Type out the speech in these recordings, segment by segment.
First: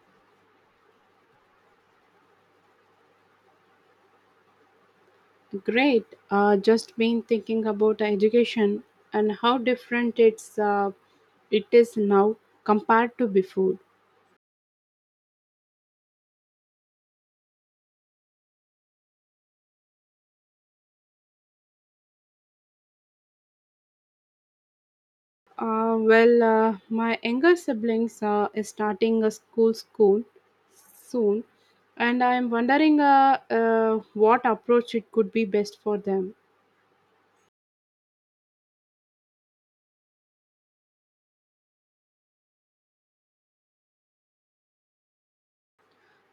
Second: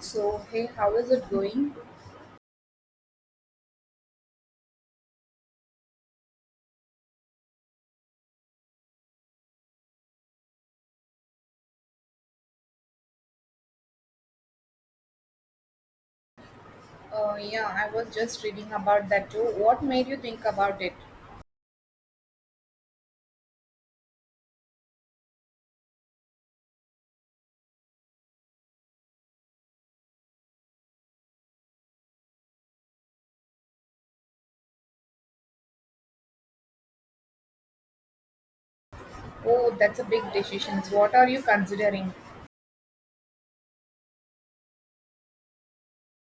So, hey, how is it going? Great. Just been thinking about education and how different it is now compared to before. Yeah, I was just reading about that too. What made you think about it? My younger siblings is starting a school soon, and I'm wondering what approach it could be best for them. Oh, that's a big decision. What are you considering?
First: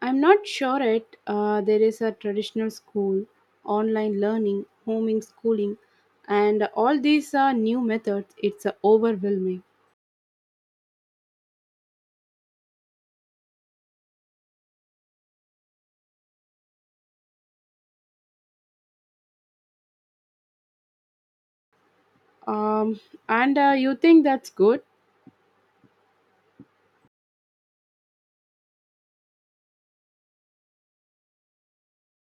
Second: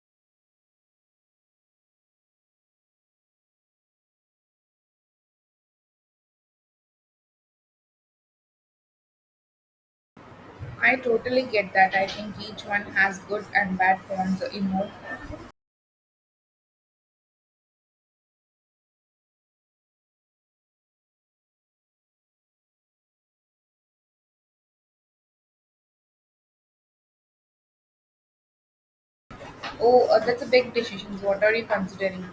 I'm not sure it. There is a traditional school, online learning, homing schooling, and all these new methods. It's overwhelming. I totally get that. I think each one has good and bad points, you know. Um, and you think that's good? Oh, that's a big decision. What are you considering?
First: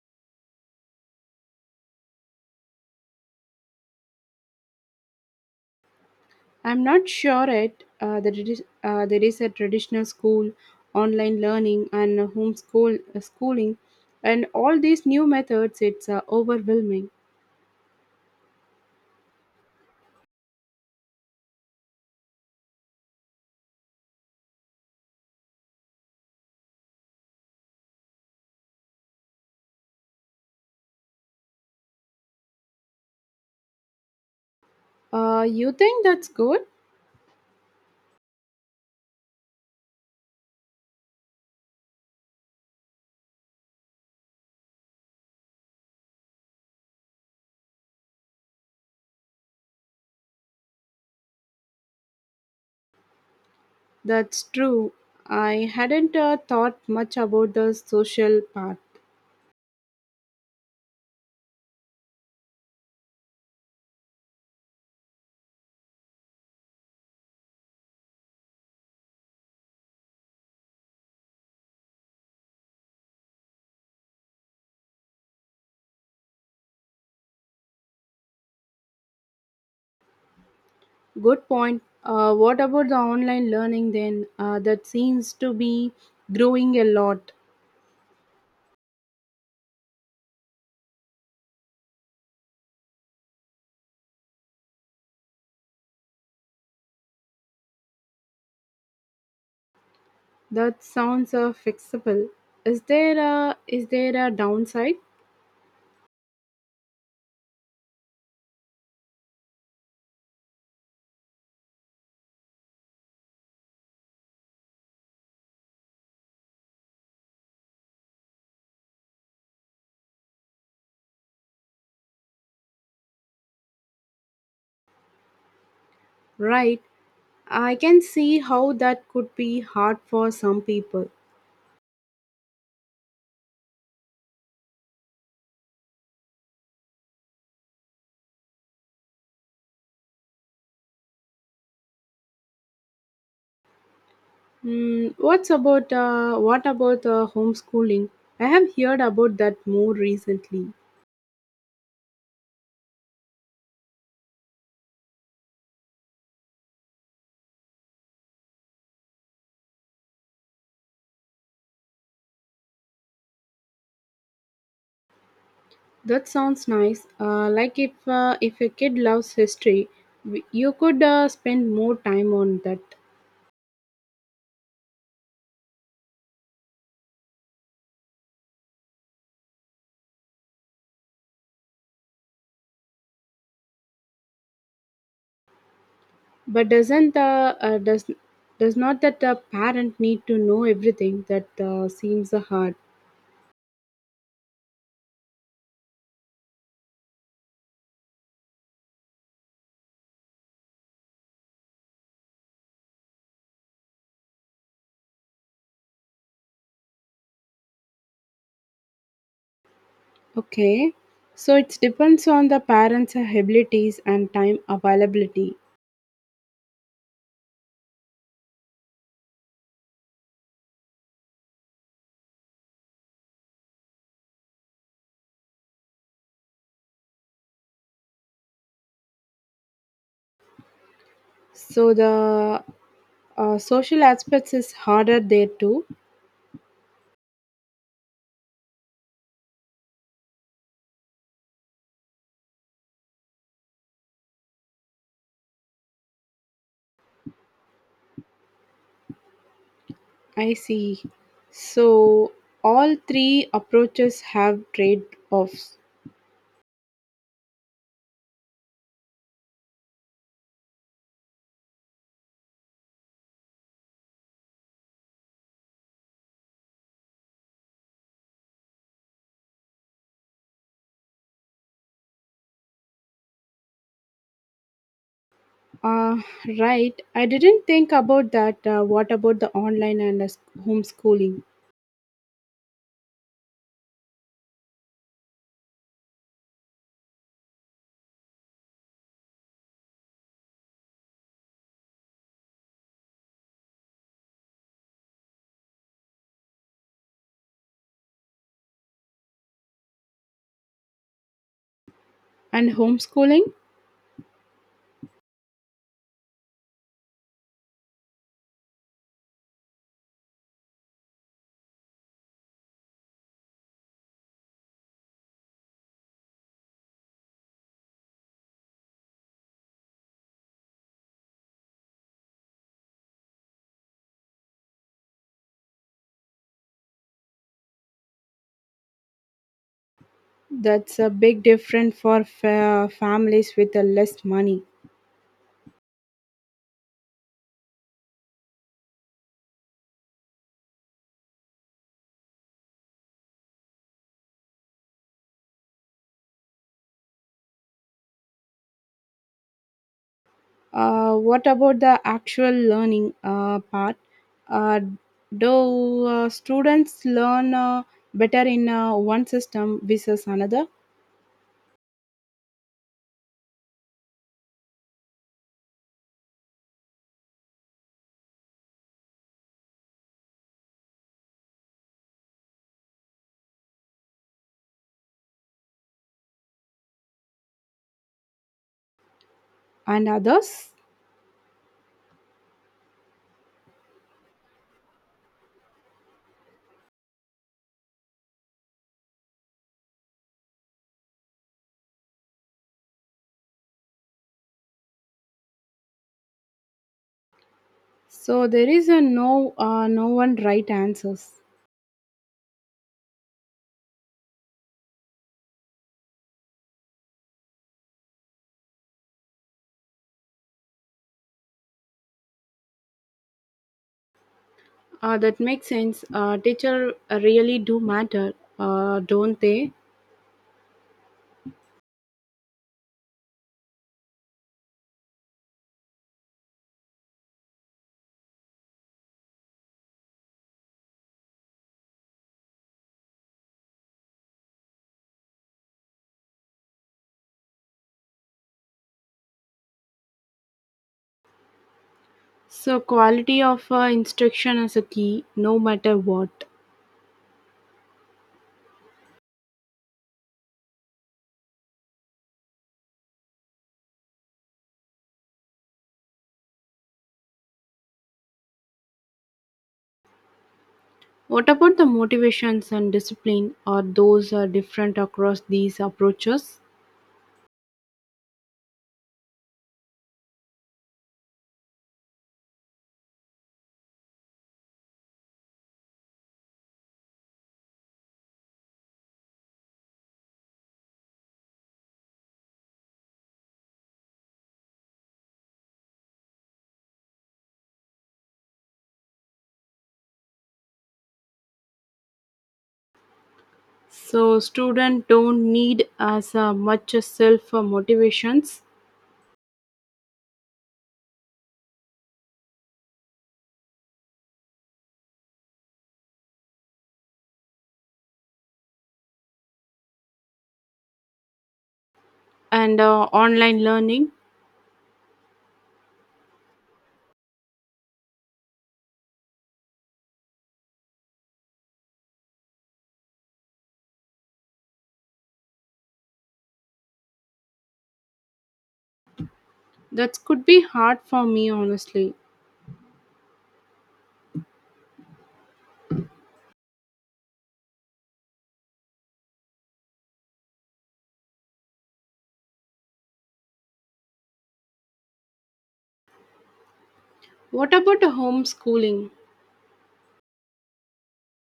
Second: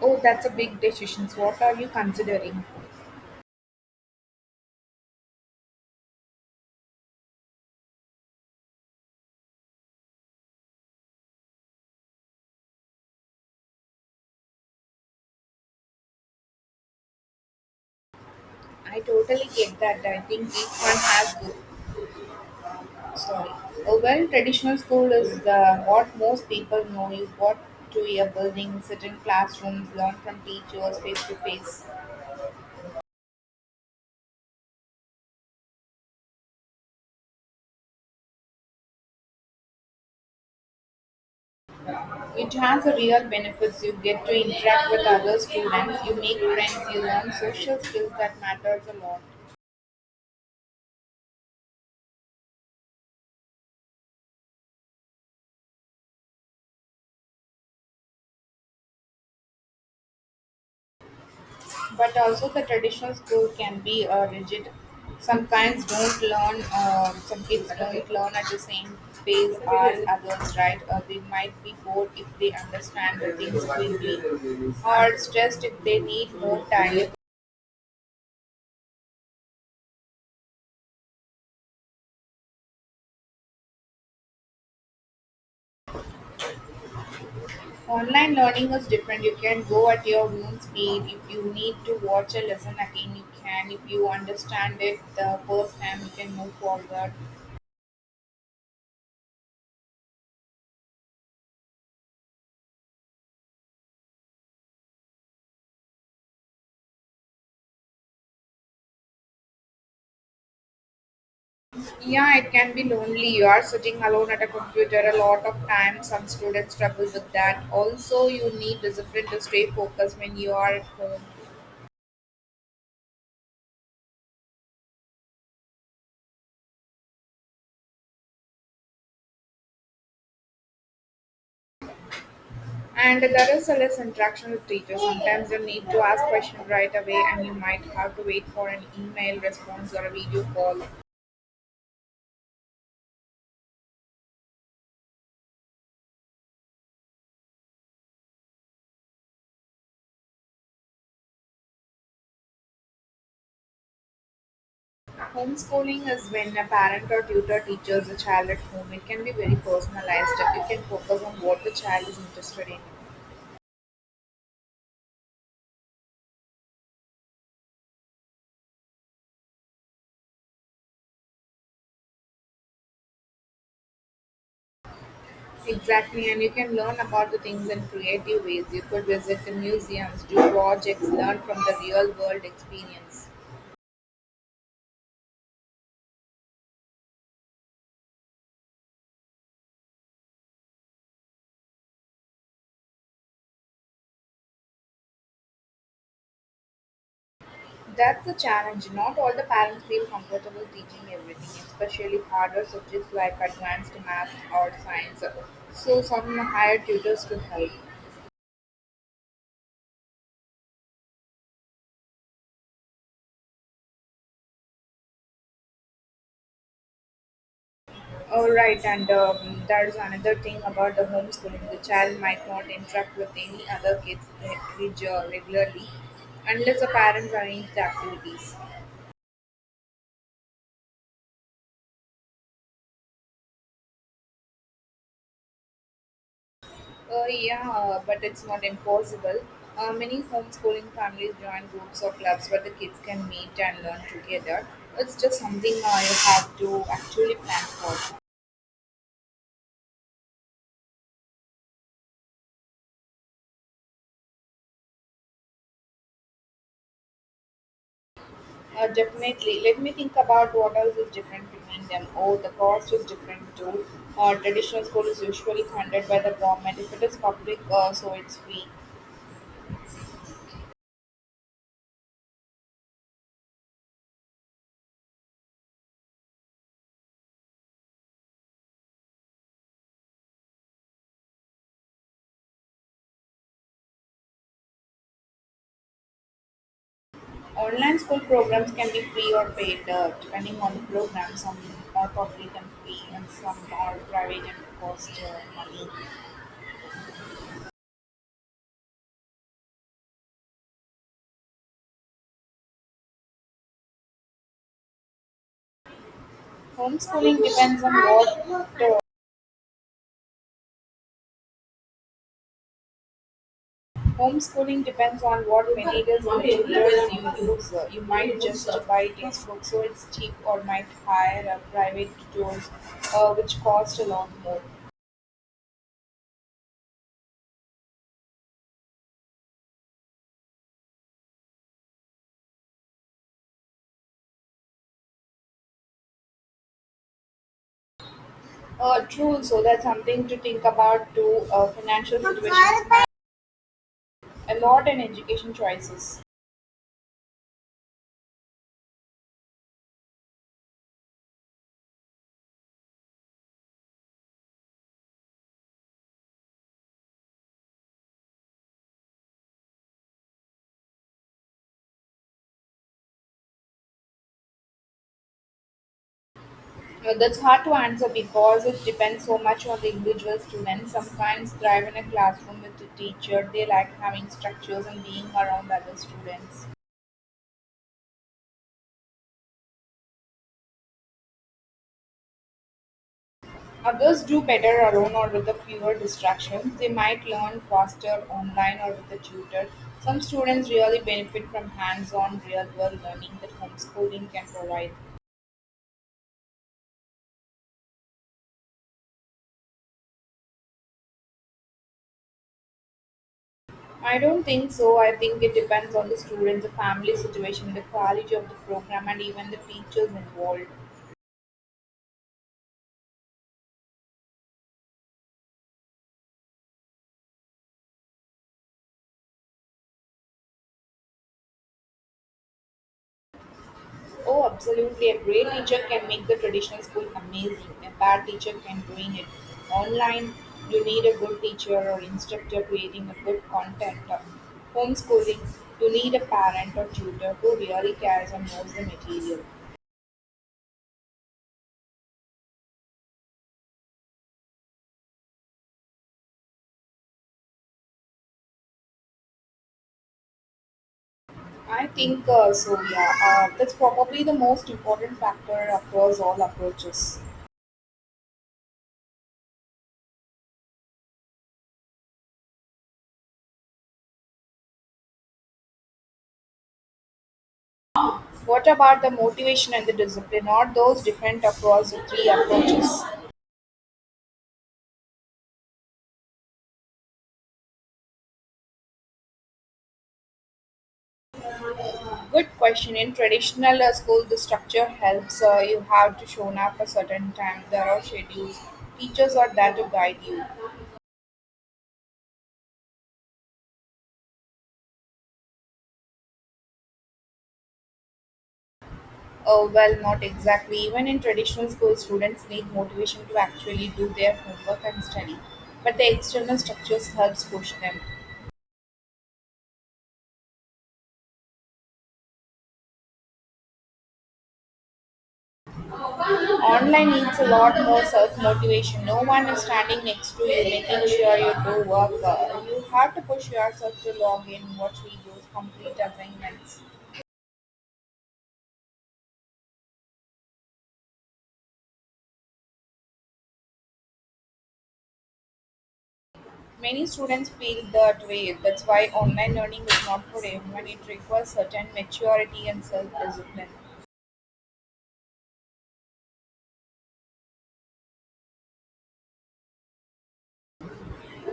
Oh, that's a big decision. What are you considering? I'm not sure it. There is a traditional school, online learning, and homeschool schooling, and all these new methods. It's overwhelming. I totally get that. I think each one has good Sorry. A well traditional school is the what most people know is what to a building, sit in classrooms, learn from teachers face to face. You think that's good? It has a real benefits. You get to interact with other students, you make friends, you learn social skills that matters a lot. That's true. I hadn't thought much about the social part. But also the traditional school can be rigid. Some kids don't learn at the same pace as others, right? They might be bored if they understand the things quickly or stressed if they need more time. Good point. What about the online learning then? That seems to be growing a lot. Online learning is different. You can go at your own speed. If you need to watch a lesson again, you can. If you understand it the first time, you can move forward. That sounds fixable. Is there a downside? Yeah, it can be lonely. You are sitting alone at a computer a lot of time. Some students struggle with that. Also, you need discipline to stay focused when you are at home. Right. I can see how that could be hard for some people. And there is a less interaction with teachers. Sometimes you need to ask questions right away, and you might have to wait for an email response or a video call. Mm, what about homeschooling? I have heard about that more recently. Homeschooling is when a parent or tutor teaches the child at home. It can be very personalized. You can focus on what the child is interested in. That sounds nice. Like if a kid loves history, you could spend more time on that. Exactly, and you can learn about the things in creative ways. You could visit the museums, do projects, learn from the real world experience. But does not that the parent need to know everything? That seems hard. That's the challenge. Not all the parents feel comfortable teaching everything, especially harder subjects like advanced math or science. So, some hire tutors to help. Okay, so it depends on the parents' abilities and time availability. All right, and there's another thing about the homeschooling. The child might not interact with any other kids reg- regularly unless the parents arrange the activities. So the social aspects is harder there too. Yeah, but it's not impossible. Many homeschooling families join groups or clubs where the kids can meet and learn together. It's just something you have to actually plan for. I see. So all three approaches have trade-offs. Definitely. Let me think about what else is different between them. Oh, the cost is different too. Traditional school is usually funded by the government. If it is public, so it's free. Uh, right. I didn't think about that. What about the online and homeschooling? Online school programs can be free or paid, depending on the program. Some are public and free, and some are private and cost money. And homeschooling, Homeschooling depends on what uh, Homeschooling depends on what materials and tutors you use. You might just buy textbooks, so it's cheap, or might hire a private tutors, which cost a lot more. that's a big difference for families with less money. True, so that's something to think about too. Financial situations matter a lot in education choices. What about the actual learning part? Uh, do students learn better in one system versus another That's hard to answer because it depends so much on the individual student. Some clients thrive in a classroom with a teacher, they like having structures and being around other students. and others? Others do better alone or with a fewer distractions. They might learn faster online or with a tutor. Some students really benefit from hands on, real world learning that homeschooling can provide. So there is a no one right answers. I don't think so. I think it depends on the students, the family situation, the quality of the program, and even the teachers involved. That makes sense. Teacher really do matter, don't they? Oh, absolutely. A great teacher can make the traditional school amazing. A bad teacher can ruin it. Online, you need a good teacher or instructor creating a good content. Homeschooling, you need a parent or tutor who really cares and knows the material. So quality of instruction is a key, no matter what. I think so, yeah. That's probably the most important factor across all approaches. What about the motivations and discipline? Are those different across these approaches? What about the motivation and the discipline? Are those different across the three approaches? Good question. In traditional school, the structure helps. You have to show up a certain time. There are schedules. Teachers are there to guide you. So students don't need as much self motivations Well, not exactly. Even in traditional school, students need motivation to actually do their homework and study. But the external structures helps push them. and online learning, Online needs a lot more self-motivation. No one is standing next to you, making sure you do work. You have to push yourself to log in, watch videos, complete assignments. that could be hard for me honestly. Many students feel that way, that's why online learning is not for everyone. It requires certain maturity and self discipline. What about a homeschooling,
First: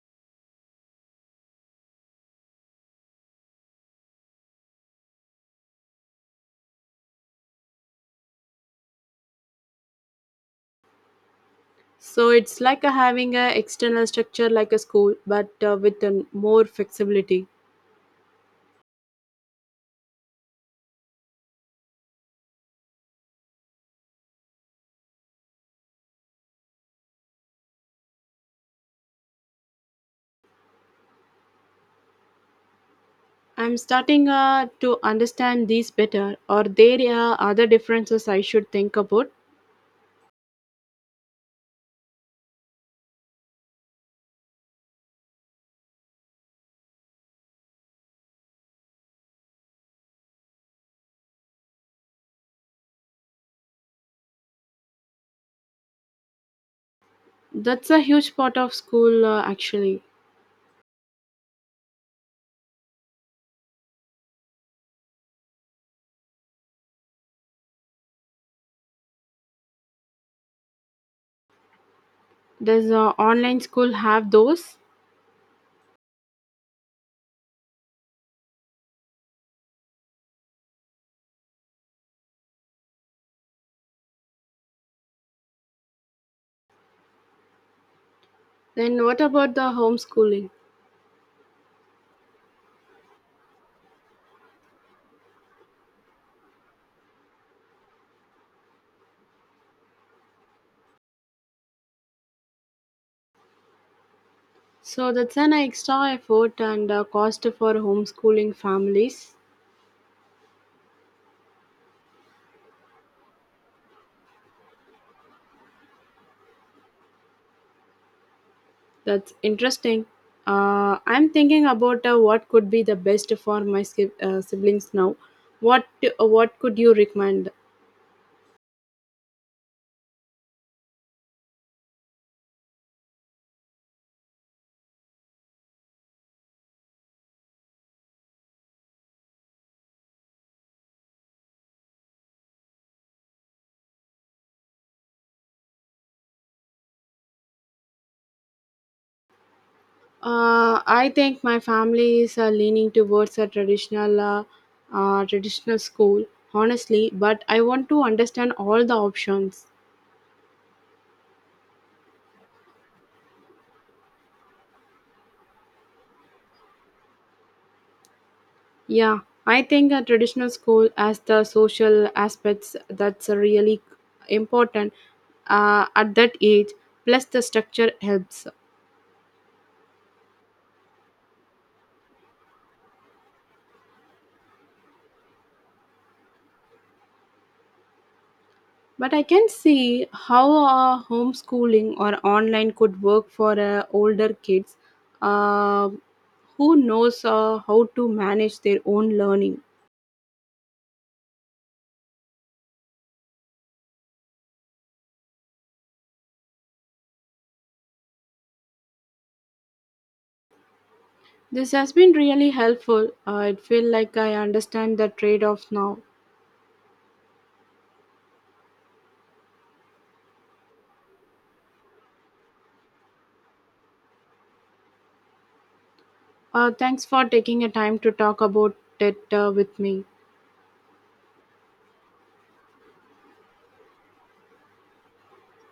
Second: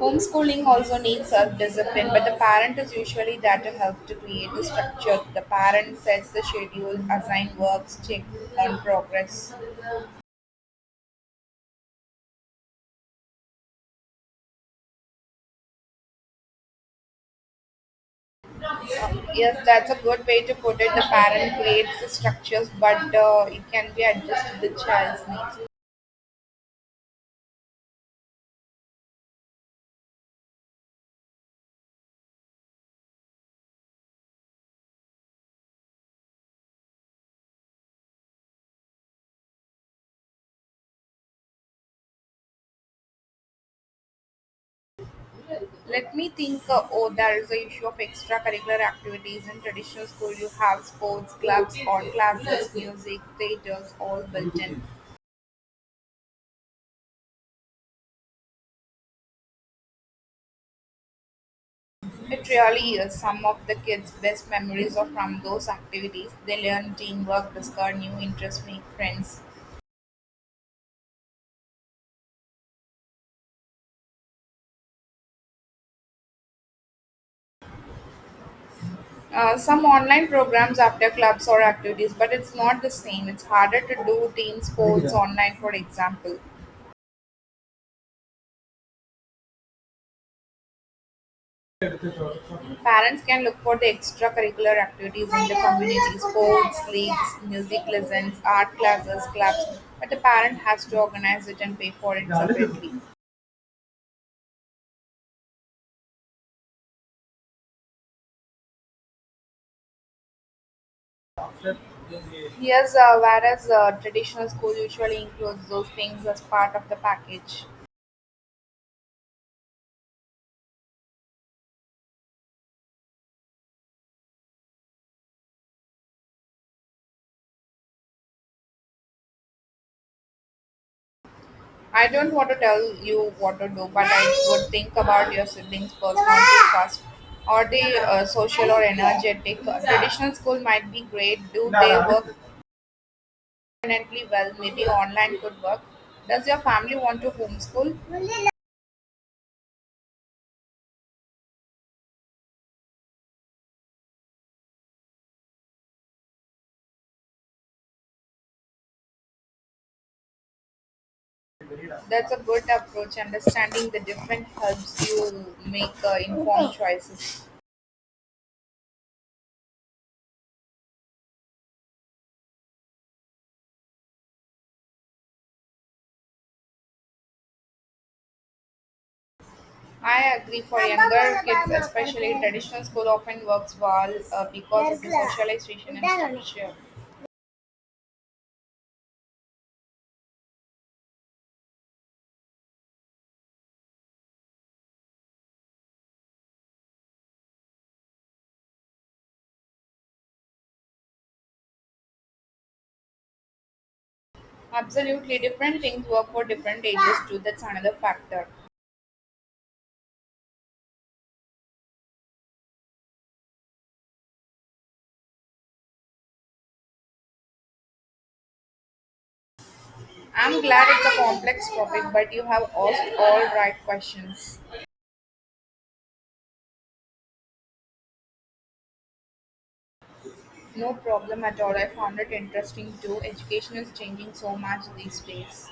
Homeschooling also needs self discipline, but the parent is usually there to help to create the structure. The parent sets the schedule, assign works, check on progress. so it's like a having a external structure like a school but with a more flexibility. Yes, that's a good way to put it. The parent creates the structures, but it can be adjusted to the child's needs. I'm starting to understand these better, or there are other differences I should think about. Let me think. Oh, there is the issue of extracurricular activities. In traditional school, you have sports clubs, art classes, music, theaters, all built in. That's a huge part of school actually. It really is. Some of the kids' best memories are from those activities. They learn teamwork, discover new interests, make friends. Does online school have those? Some online programs after clubs or activities, but it's not the same. It's harder to do team sports online, for example. Then what about the homeschooling? Parents can look for the extracurricular activities in the community, sports, leagues, music lessons, art classes, clubs, but the parent has to organize it and pay for it separately. So that's an extra effort and cost for homeschooling families. Yes, whereas traditional school usually includes those things as part of the package. That's interesting. I'm thinking about what could be the best for my siblings now. What what could you recommend? I don't want to tell you what to do, but I would think about your siblings' personality first. Are they social or energetic? Traditional school might be great. Do they work independently well, maybe online could work. Does your family want to homeschool? I think my family is leaning towards a traditional school, honestly. But I want to understand all the options. That's a good approach. Understanding the different helps you make informed choices. Yeah, I think a traditional school as the social aspects that's really important at that age. Plus, the structure helps. I agree for younger kids, especially traditional school often works well because of the socialization and structure. But I can see how homeschooling or online could work for older kids uh, who knows how to manage their own learning. Absolutely, different things work for different ages too. That's another factor. This has been really helpful. It feel like I understand the trade-off now. I'm glad it's a complex topic, but you have asked all right questions. Thanks for taking a time to talk about it with me. No problem at all. I found it interesting too. Education is changing so much these days.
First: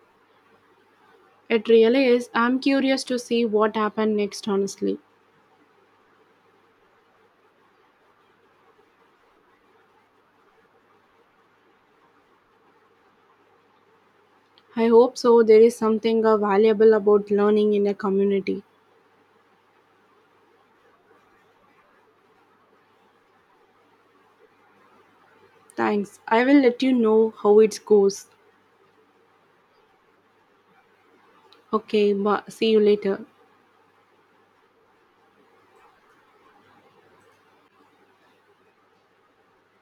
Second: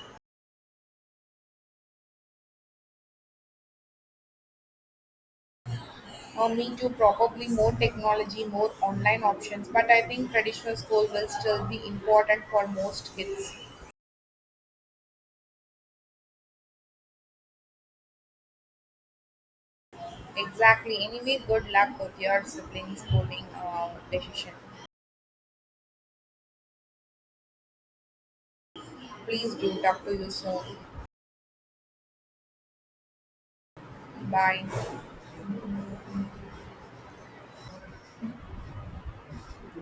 It really is. I'm curious to see what happened next, honestly. Me too, probably more technology, more online options, but I think traditional school will still be important for most kids. I hope so. There is something valuable about learning in a community. Exactly. Anyway, good luck with your siblings' schooling decision. Thanks. I will let you know how it goes. Please do talk to you soon. Okay, see you later. Bye.